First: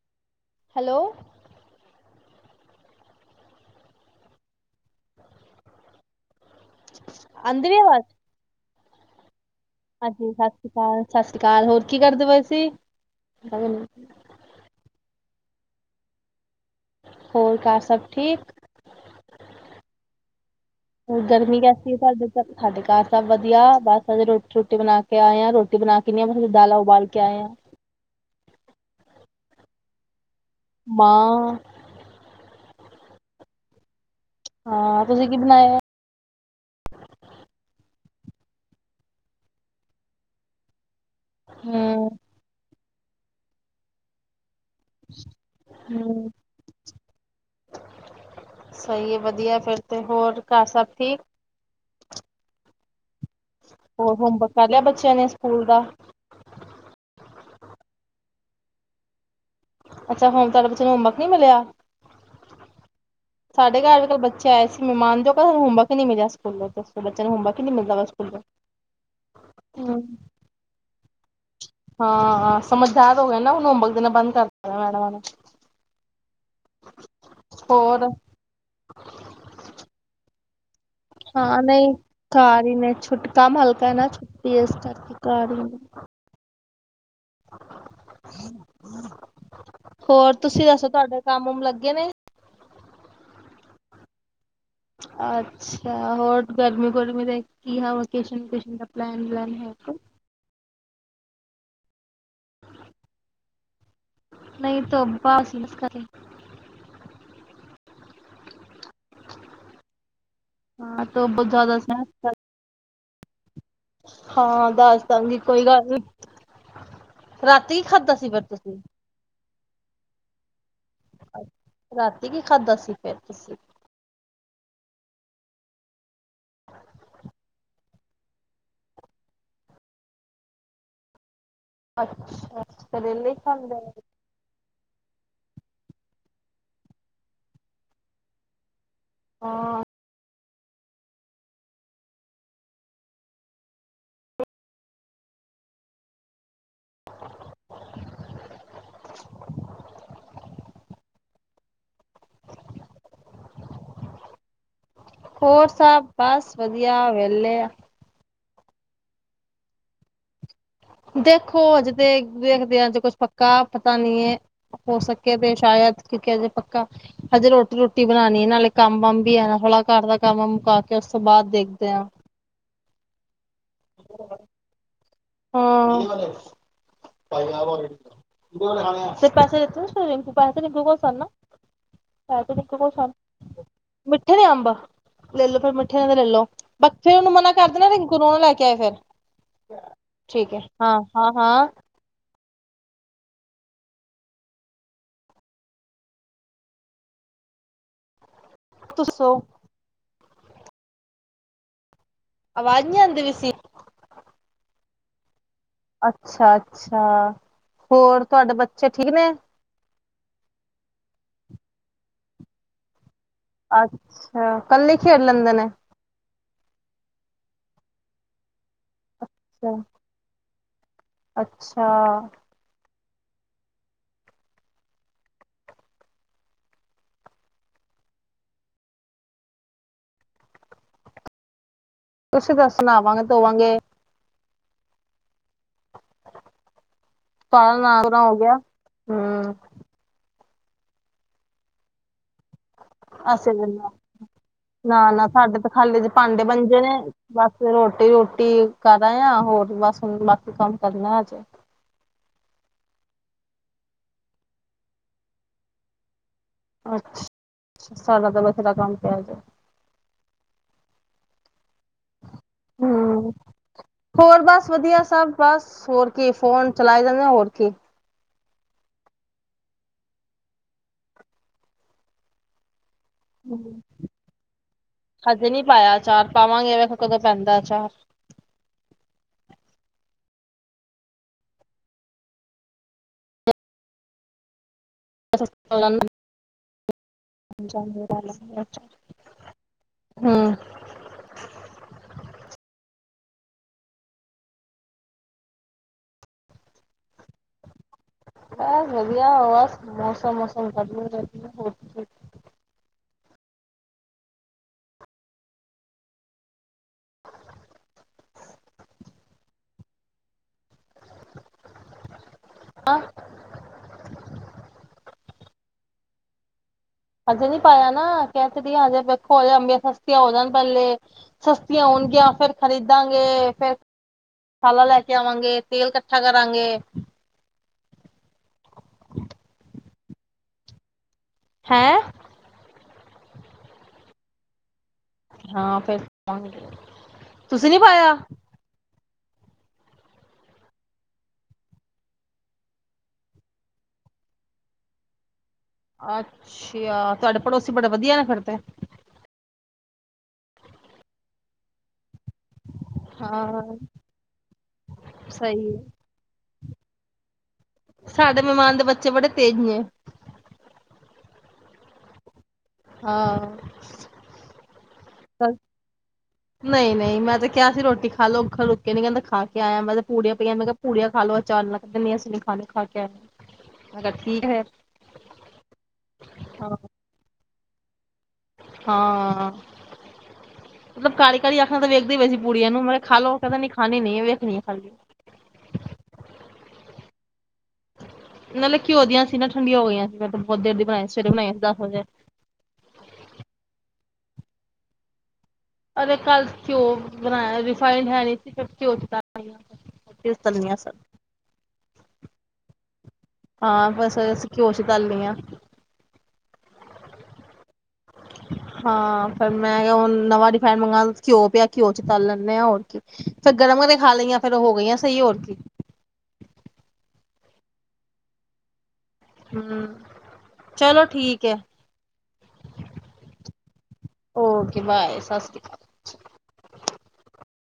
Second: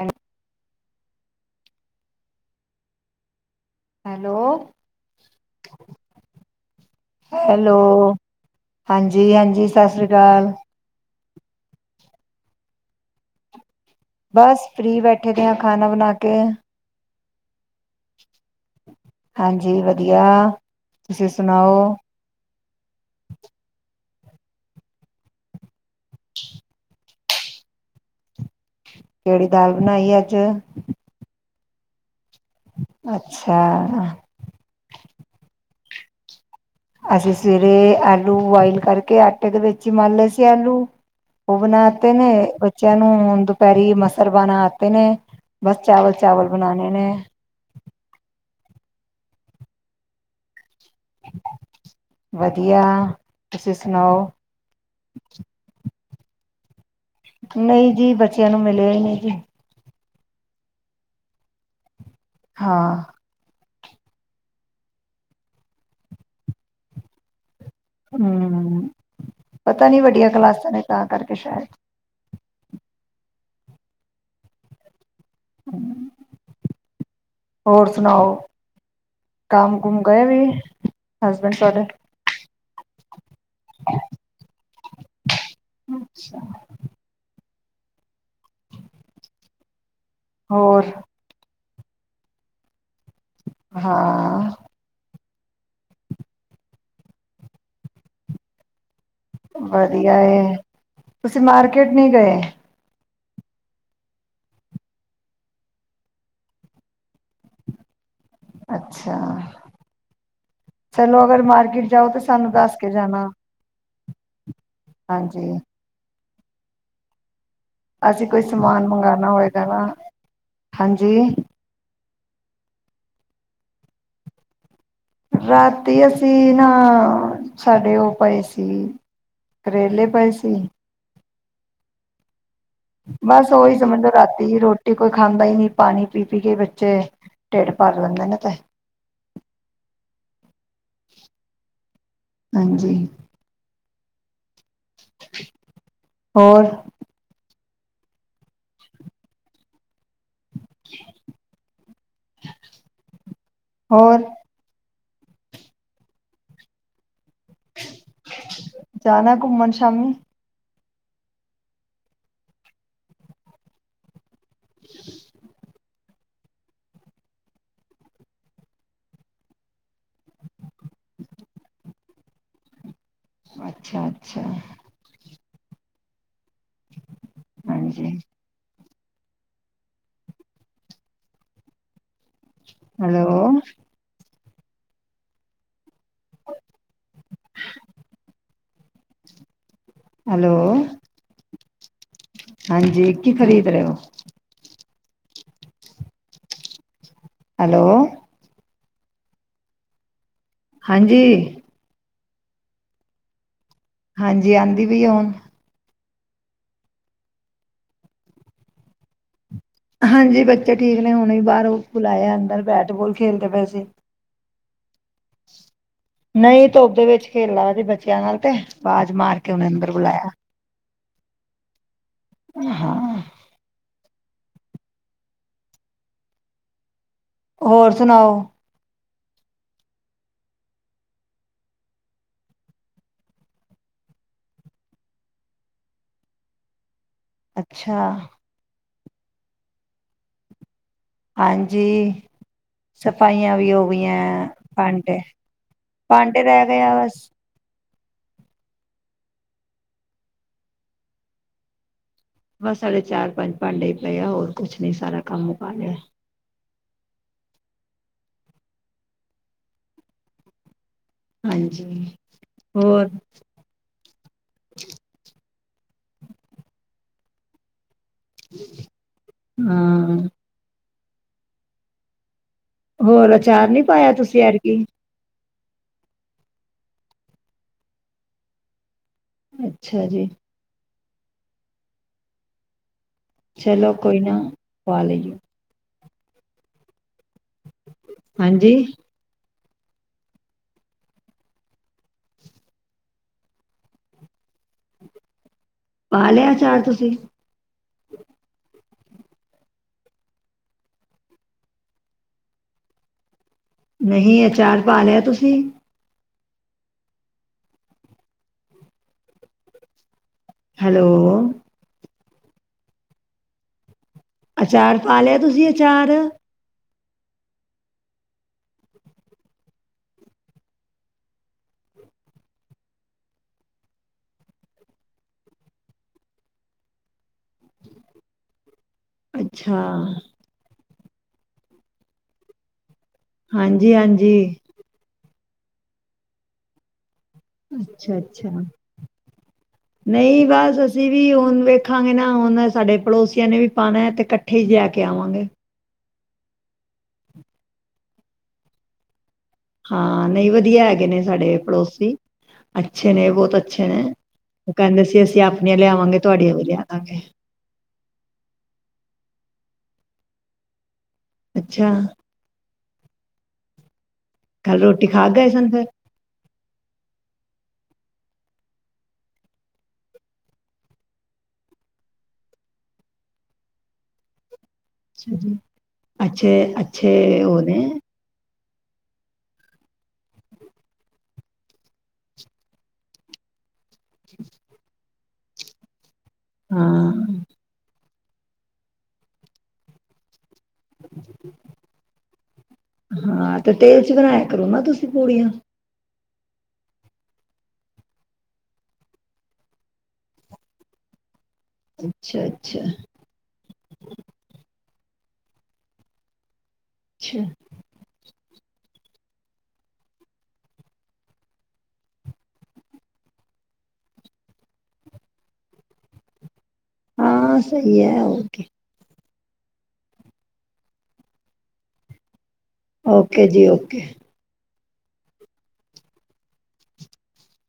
ੈਂ hello hello ਅੰਧ hello ਵਿਵਾਜ਼ ਹਾਂਜੀ ਹਾਂਜੀ ਸਤਿ ਸ੍ਰੀ ਹਾਂਜੀ ਸਤਿ ਅਕਾਲ ਸ੍ਰੀ ਅਕਾਲ ਸਤਿ ਸ਼੍ਰੀ ਅਕਾਲ ਹੋਰ ਕੀ ਕਰਦੇ ਪਏ ਸੀ ਬਸ ਫ੍ਰਰੀ ਬੈਠੇ ਦੇ ਹਾਂ ਖਾਣਾ ਬਣਾ ਕੇ ਹੋਰ ਘ ਸਭ ਠੀਕ ਹਾਂਜੀ ਵਧੀਆ ਹੋ ਤੁਸੀਂ ਗਰਮੀ ਕੈਸੀ ਸੁਣਾਓ ਹੈ ਤੁਹਾਡੇ ਸਾਡੇ ਘਰ ਸਭ ਵਧੀਆ ਬਸ ਰੋਟੀ ਰੋਟੀ ਬਣਾ ਕੇ ਆਏ ਹਾਂ ਰੋਟੀ ਬਣਾ ਕੇ ਨਹੀਂ ਆਸੀ ਦਾਲਾਂ ਉਬਾਲ ਕੇ ਆਏ ਹਾਂ ਕਿਹੜੀ ਦਾਲ ਬਣਾਈ ਹੈ ਮ ਅੱਛਾ ਹਾਂ ਤੁਸੀਂ ਕੀ ਬਣਾਇ ਹੋ ਅਸੀਂ ਸਵੇਰੇ ਆਲੂ ਬੁਆਇਲ ਕਰਕੇ ਆਟੇ ਦੇ ਵਿੱਚ ਹੀ ਮੰਨ ਲਏ ਸੀ ਆਲੂ ਉਹ ਹੂੰ ਬਣਾਤੇ ਨੇ ੱਚਿਆਂ ਨੂੰ ਦੁਪਹਿਰੀ ਮਸਲ ਬਾਨਾ ਨੇ ਬਸ ਚਾਵਲ ਹੂੰ ਚਾਵਲ ਬਣਾਣੇ ਨੇ ਸਹੀ ਹੈ ਵਧੀਆ ਫੇਰ ਤੇ ਹੋਰ ਘਰ ਸਭ ਠੀਕ ਵਧੀਆ ਤੁਸੀਂ ਹੋਰ ਸੁਣਾਓ ਹੋਮਵਰਕ ਕਰ ਲਿਆ ਬੱਚਿਆਂ ਨੇ ਸਕੂਲ ਦਾ। ਨਹੀਂ ਜੀ ਬੱਚਿਆਂ ਨੂੰ ਮਿਲਿਆ ਹੀ ਨਹੀਂ ਜੀ। ਅੱਛਾ ਹਮ ਤੁਹਾਡੇ ਬੱਚੇ ਨੂੰ ਹੋਮਵਰਕ ਨੀ ਮਿਲਿਆ। ਹਾਂ ਸਾਡੇਰ ਘਰ ਵੀ ਕੱਲ ਬੱਚੇ ਆਏ ਸੀ ਮਹਿਮਾਨ ਦੇ ਉਹ ਕਹਿੰਦੇ ਹੋਮਵਰਕ ਨਹੀਂ ਮਿਲਿਆ ਸਕੂਲੋਂ ਦੱਸੋ ਬੱਚਿਆਂ ਨੂੰ ਹੋਮਵਰਕ ਹੀ ਨਹੀਂ ਮਿਲਦਾ ਵਾ ਸਕੂਲੋਂ ਹਮ ਪਤਾ ਨੀ ਹੂੰ ਵਡੀਆਂ ਕਲਾਸਾਂ ਨੇ ਤਾਂ ਕਰਕੇ ਸ਼ਾਇਦ। ਹਾਂ ਸਮਝਦਾਰ ਹੋ ਗਏ ਨਾ ਹੁਣ ਹੋਮਵਰਦੇਣਾ ਬੰਦ ਕਰਦਾ ਮੈਡਮਾਂ ਨੇ। ਹਮ ਹੋਰ ਸੁਣਾਓ ਕੰਮ ਕੁਮ ਗਏ ਵੀ। ਹਸਬੈਂਡ ਹਾਂ ਤੁਹਾਡੇ ਨਹੀਂ ਘ ਹੀ ਨੇ ਛੁੱਟ ਕੰਮ ਹਲਕਾ ਨਾ ਛੁੱਟੀ ਏ ਇਸ ਕਰਕੇ ਘਰ ਹੀ ਹੁੰਦੇ। [unintelligible] ਹੋਰ ਤੁਸੀਂ ਦੱਸੋ ਤੁਹਾਡਾ ਕਾਮ ਕੁਮ ਲ ਗੇ ਨੇ। ਹਾਂ ਅੱਛਾ ਹੋਰ ਗਰਮੀ-ਗੁਰਮੀ ਦੇ ਕੀ ਹਾਂ ਵਕੇਸ਼ਨ, ਵੋਕੇਸ਼ਨ ਵਧੀਆ ਏ। ਤੁਸੀਂ ਮਾਰਕੀਟ ਨਹੀਂ ਗਏ। ਨਹੀਂ [unintelligible] ਇਸ ਕਰੇ। ਅੱਛਾ ਹਾਂ ਚਲੋ ਤਾਂ ਅਗਰ ਬਹੁਤ ਜ਼ਿਆਦਾ ਮਾਰਕੀਟ ਜਾਓ ਤਾਂ ਸਾਨੂੰ ਦੱਸ ਕੇ ਜਾਣਾ। ਹਾਂ ਹਾਂ ਦੱਸ ਦਵਾਂਗੀ ਹਾਂਜੀ ਕੋਈ ਗੱਲ ਨੀ। ਰਾਤੀ ਕੀ ਖਾਧਾ ਅਸੀਂ ਸੀ ਫਿਰ ਕੋਈ ਤੁਸੀਂ ਸਮਾਨ ਮੰਗਾਨਾ ਹੋਏ [unintelligible] ਹਾਂਜੀ ਰਾਤੀ ਕੀ ਖਾਧਾ ਸੀ ਫੇਰ ਤੁਸੀਂ। ਰਾਤੀ ਅਸੀਂ ਨਾ ਸਾਡੇ ਉਹ ਪਾਏ ਸੀ ਕਰੇਲੇ ਪਾਏ ਸੀ। ਅੱਛਾ ਕਰੇਲੇ ਬਸ ਖਾਂਦੇ ਓਹੀ ਨੇ, ਸਮਝੋ ਰਾਤੀ ਰੋਟੀ ਕੋਈ ਖਾਂ ਦਾਹੀ ਨਹੀਂ ਪਾਣੀ ਪੀ-ਪੀ ਕੇ ਬੱਚੇ ਢਿੱਡ ਭਰ ਲਿੰਦੇ ਨੇ ਤੇ। ਹਾਂ ਹਾਂਜੀ ਹੋਰ ਬਲੈਂਕ ਹੋਰ ਹੋਰ ਸਭ ਬਸ ਵਧੀਆ ਵੈ। [unintelligible] ਐ ਜਾਣਾ ਘੁੰਮਣ ਸ਼ਾਮੀ। ਦੇਖੋ ਹਜੇ ਤੇ ਵੇਖਦੇਆਂ ਹੱਜੇ ਕੁਛ ਪੱਕਾ ਪਤਾ ਨਹੀਂ ਹੈ। ਹੋ ਸਕੇ ਤੇੇ ਸ਼ਾਇਦ। ਕਿਉਂਕਿ ਹਜੇ ਪੱਕਾ ਹਜੇ ਰੋਟੀ ਰੂਟੀ ਬਣਾਉਣੀ ਹੈ ਨਾਲੇ ਕੰਮ ਵਮ ਵੀ ਆ ਨਾ ਥੋੜਾ ਘਰ ਦਾ ਕੰਮ ਉਮ ਮੁਕਾ ਕੇ ਉਸ ਤੋਂ ਬਾਅਦ ਦੇਖਦੇ ਆਂ। ਅੱਛਾ ਅੱਛਾ ਹਾਂ [unintelligible] ਹਾਂਜੀ ਹਾਂ ਫਿਰ ਪੈਸੇ ਦਿੱਤੇ [unintelligible] ਗੂਗਲ ਸਰਨਾ [unintelligible] ਗਏ ਸਨ ਹੈਲੋ ਕਿਹੜੇ ਅੰਬ ਲੈ ਲੋ ਫਿਰ ਮੇਰੇ ਠੋਂ ਲਏ ਲੇ ਬੱਚੇਆਂ ਨੂੰ ਮਨਾ ਕਰਦੇ ਨਾ ਕਹੀਂ ਖਿਲਾਉਣਾ ਲੈ ਕੇ ਆਏ ਫਿਰ। ਹੈਲੋ ਠੀਕ ਹੈ ਹਾਂ ਹਾਂ ਹਾਂ ਹਾਂਜੀ ਕੀ ਖ਼ਰੀਦ ਰਹੇ ਹੋ। ਹੈਲੋ ਦੱਸੋ ਹਾਂਜੀ ਆਵਾਜ ਨਹੀਂ ਆਂਦੀ ਪਈ ਸੀ। ਹਾਂਜੀ ਆਉਂਦੀ ਪਈ ਹੈ ਹੁਣ। ਅੱਛਾ ਅੱਛਾ ਹੋਰ ਤੁਹਾਡੇ ਬੱਚੇ ਠੀਕ ਨੇ। ਹਾਂਜੀ ਬੱਚੇ ਠੀਕ ਨੇਂ ਹੁਣੇ ਵੀ ਬਾਹਰੋਂ ਖੁਲਾਇਆ ਐ ਅੰਦਰ ਬੈਟਬੋਲ ਅੱਛਾ ਕੱਲੇ ਈ ਨਹੀਂ ਧੁੱਪ ਦੇ ਵਿੱਚ ਖੇਲਾ ਵੀ ਬੱਚਿਆਂ ਨਾਲ ਤੇ [unintelligible] ਤੇ ਮਾਰ ਕੇ ਉਹਨੂੰ ਅੰਦਰ ਬੁਲਾਇਆ। ਅੱਛਾ ਓ ਹਾਂ ਹੋਰ ਸੁਨਾਓ ਓਸੀ ਤੇ ਅਸੀ ਨਹਾਵਾਂਗੇਂ ਧੋਵਾਂਗੇਂ। ਤਾਲ ਅੱਛਾ ਨਾਗਰਾ ਹੋ ਗਿਆ। ਹਮ ਹਾਂਜੀ ਸਫਾਈਆਂ ਵੀ ਹੋ [unintelligible] ਗਈਆਂ ਨਾ ਭਾਂਡੇ ਨਾ ਸਾਡੇ ਤੇ ਖਾਲੀ ਤੇ ਭਾਂਡੇ ਰਹਿ ਬੰਨ ਗਏ ਦੇ ਆ ਨੇਂ ਬਸ [unintelligible] ਰੋਟੀ ਰੋਟੀ ਕਰਾ ਆ ਹੋਰ ਬਸ ਹੁਣ ਬਾਕੀ ਕੰਮ ਕਰਨਾ ਅੱਜ ਬਸ ਸਾਡੇ ਚਾਰ ਪੰਜ ਭਾਂਡੇ ਹੀ ਪਏ ਆ ਹੋਰ ਕੁਛ ਨ ਸਾਰਾ ਕੰਮ ਉ ਪਾ ਲਿਆ। ਅੱਛਾ ਸਾਲ ਬਥੇਰਾ ਕੰਮ ਪ ਆ ਜਾ ਹਾਂਜੀ। ਹੋਰ ਹਮ ਹੋਰ ਬਸ ਵਧੀਆ ਸਭ। ਬਸ ਹੋਰ ਕੀ ਫੋਨ ਚਲਾਈ ਜਾਂਦੇ ਆ ਹੋਰ ਕੀ ਹਾਂ ਹੋਰ ਅਚਾਰ ਨਹੀਂੀ ਪਾਇਆ ਤੁਸੀਂ ਯਰ ਕੀ ਨੀ ਪਾਇਆ ਚਾਰ ਪਾਵਾਂਗੇ ਵੇਖ ਕਦੋਂ ਪੈਂਦਾ ਚਾਰ ਅੱਛਾ ਜੀ। ਚਲੋ ਕੋਈ ਨਹੀ। ਵਾਲ ਲਈੂ ਪੰਜ ਮਰਾ ਹਾਂਜੀ ਹਮ ਪਾ ਲਿਆ ਚਾਰ ਤੁਸੀਂ ਹੈ ਵਧੀਆ ਆਵਾ ਮੌਸਮਸਮ ਕਰ ਰਹਦੀ ਹੋ। ਨਹੀਂ ਅਚਾਰ ਪਾ ਲਿਆ ਤੁਸੀਂ ਹੈਲੋ। ਹੈਂ ਅਚਾਰ ਪਾ ਲਿਆ ਤੁਸੀਂ ਅਚਾਰ ਹਜੇ ਨੀ ਪਾਇਆ ਨਾ ਕਹਿ ਤੇਦੀ ਹਜੇ ਵੇਖੋ ਹਜੇ ਅੰਬੀਆਂ ਸਸਤੀਆਂ ਹੋ ਜਾਣ ਪਹਿਲੇ ਸਸਤੀਆਂ ਹੋਣਗੀਆਂ ਫੇਿਰ ਖ਼ਰੀਦਾਂਗੇਫੇਿਰ ਮਸਾਲਾ ਲੈ ਕੇ ਆਵਾਂਗੇ। ਤੇਲ ਇਕੱਠਾ ਕਰ ਗਏ ਕਰਾਂਗੇ। ਅੱਛਾ। ਹੈਂ। ਹਾਂਜੀਹਾਂਜੀ। ਹਾਂ ਫਿਰ ਅੱਛਾ ਅੱਛਾ। ਨਹੀਂ ਬਸ ਅਸੀਂ ਵੀ ਹੁਣ ਵੇਖਾਂਗੇ ਨਾ ਹੁਣ ਸਾਡੇ ਪੜੋਸੀਆਂ ਨੇ ਵੀ ਪਾਉਣਾ ਤੇ ਇਕੱਠੇ ਹੀ ਜਾ ਕੇ ਆਵਾਂਗੇ। ਅੱਛਾ ਤੁਹਾਡੇ ਪੜੋਸੀ ਬੜੇ ਵਧੀਆ ਨੇ ਫਦੇ ਹਾਂ ਨਹੀਂ ਵਧੀਆ ਹੈਗੇ ਨੇ ਸਾਡੇ ਪੜੋਸੀ ਅੱਛੇ ਨੇ ਬਹੁਤ ਹਾਂ ਅੱਛੇ ਨੇ--ਉਹ ਕਹਿੰਦੇ ਸੀ ਅਸੀਂ ਸਹੀ ਆਪਣੀਆਂ ਹੈ ਲਿਆਵਾਂਗੇ ਤੁਹਾਡੀਆਂ ਵੇਲਾਯਾਵਾ ਹਾਂਜੀ। ਸਾਡੇ ਮਹਿਮਾਨ ਦੇ ਬੱਚੇ ਬੜੇ ਤੇਜ਼ ਨੇ ਅੱਛਾ। ਹਾਂ। ਕੱਲ ਰੋਟੀ ਖਾ ਗਏ ਸਨ ਫਿਰ ਕਿਆ ਅਸੀਂ ਰੋਟੀ ਖਾ ਲੋ ਅੱਖਰ ਰੁਕੇ ਨੀ ਕਹਿੰਦਾ ਖਾ ਕੇ ਆਇਆ ਮੈਂ ਤੇ ਪੂੜੀਆਂ, ਪਈਆਂ ਮੈਂ ਕਿਹਾ ਪੂੜੀਆਂ ਖਾ ਲੋਓ ਅਚਾਨ ਨਾਲ ਕਹਿੰ ਨਸੀਂੀ ਖਾ ਖਾ ਕੇ ਆਆ। ਮੈਂ ਕਿਹਾ ਠੀਕ ਹੈ। ਅੱ ਜੀ ਅੱਛੇ ਹਾਂ ਅੱਛੇ ਉਹ ਨੇ ਹਾਂ ਮਤਲਬ ਕਾਰੀ, ਕਾਰੀ ਆਖਣਾ ਤਾਂ ਵੇਖਦੇ ਪੈ ਸੀ ਪੂੜੀਆਂ ਨੂੰ ਮਤਬ ਖਾ ਲੋਓ ਕਹਿੰਦਾ ਨੀ ਹਾਣੀ ਨਹੀਂ ਵੇਖਣੀ ਹੈ ਖਾਲੀ ਹਾਂ। ਨਾਲੇ ਘਿਉ ਦੀਆਂ ਸੀ ਨਾ ਠੰਡੀਆਂ ਹੋ ਗਈਆਂ ਸੀ। ਉਧਨ ਦੀ ਬਣਾਈ ਸਵੇਰੇ ਬਣਾਈ ਸੀ ਦਸ ਵਜੇ। ਹਾਂ ਤੇ ਤੇਲ ਚ ਬਣਾਇਆ ਕਰੋ ਨਾ ਤੁਸੀਂ ਪੂੜੀਆਂ। ਕਲ ਘਿਓ ਬਣਾਇਆ ਰੇਫਿਨਿੰਡ ਹੈ ਨਹੀਂ ਸੀ ਫਿਰ ਘਿਓ ਚ [unintelligible] ਅੱਛਾ, ਅੱਛਾ। ਹਾਂ, ਬਸ ਅਸੀਂ ਘਿਓ ਸੀ ਤਲ ਲਈਆਂ। ਅੱਛਾ ਹਾਂ। ਫਿਰ ਮੈਂ ਕਿਹਾ ਹੁਣ ਨਵਾਂ ਰਿਫਾਈਡ ਮੰਗਾ ਘਿਓ ਪਿਆ ਘਿਓ ਚ ਤਲ ਲੈਂਦੇ ਆ ਹੋਰ ਕੀ। ਫੇਰ ਗਰਮ ਕਰ ਕੇ ਖਾ ਲਈਆਂ ਫੇਰ ਉਹ ਹੋ ਗਈਆਂ ਸਹੀ ਹੋਰ ਕੀ। ਹਾਂ, ਸਹੀ ਹੈ। ਓਕੇ। ਹਾਂ ਚਲੋ ਠੀਕ ਐ। ਓਕੇ ਜੀ ਓਕੇ। ਓਕੇ ਬਾਏ, ਸਤਿ ਸ਼੍ਰੀ ਅਕਾਲ।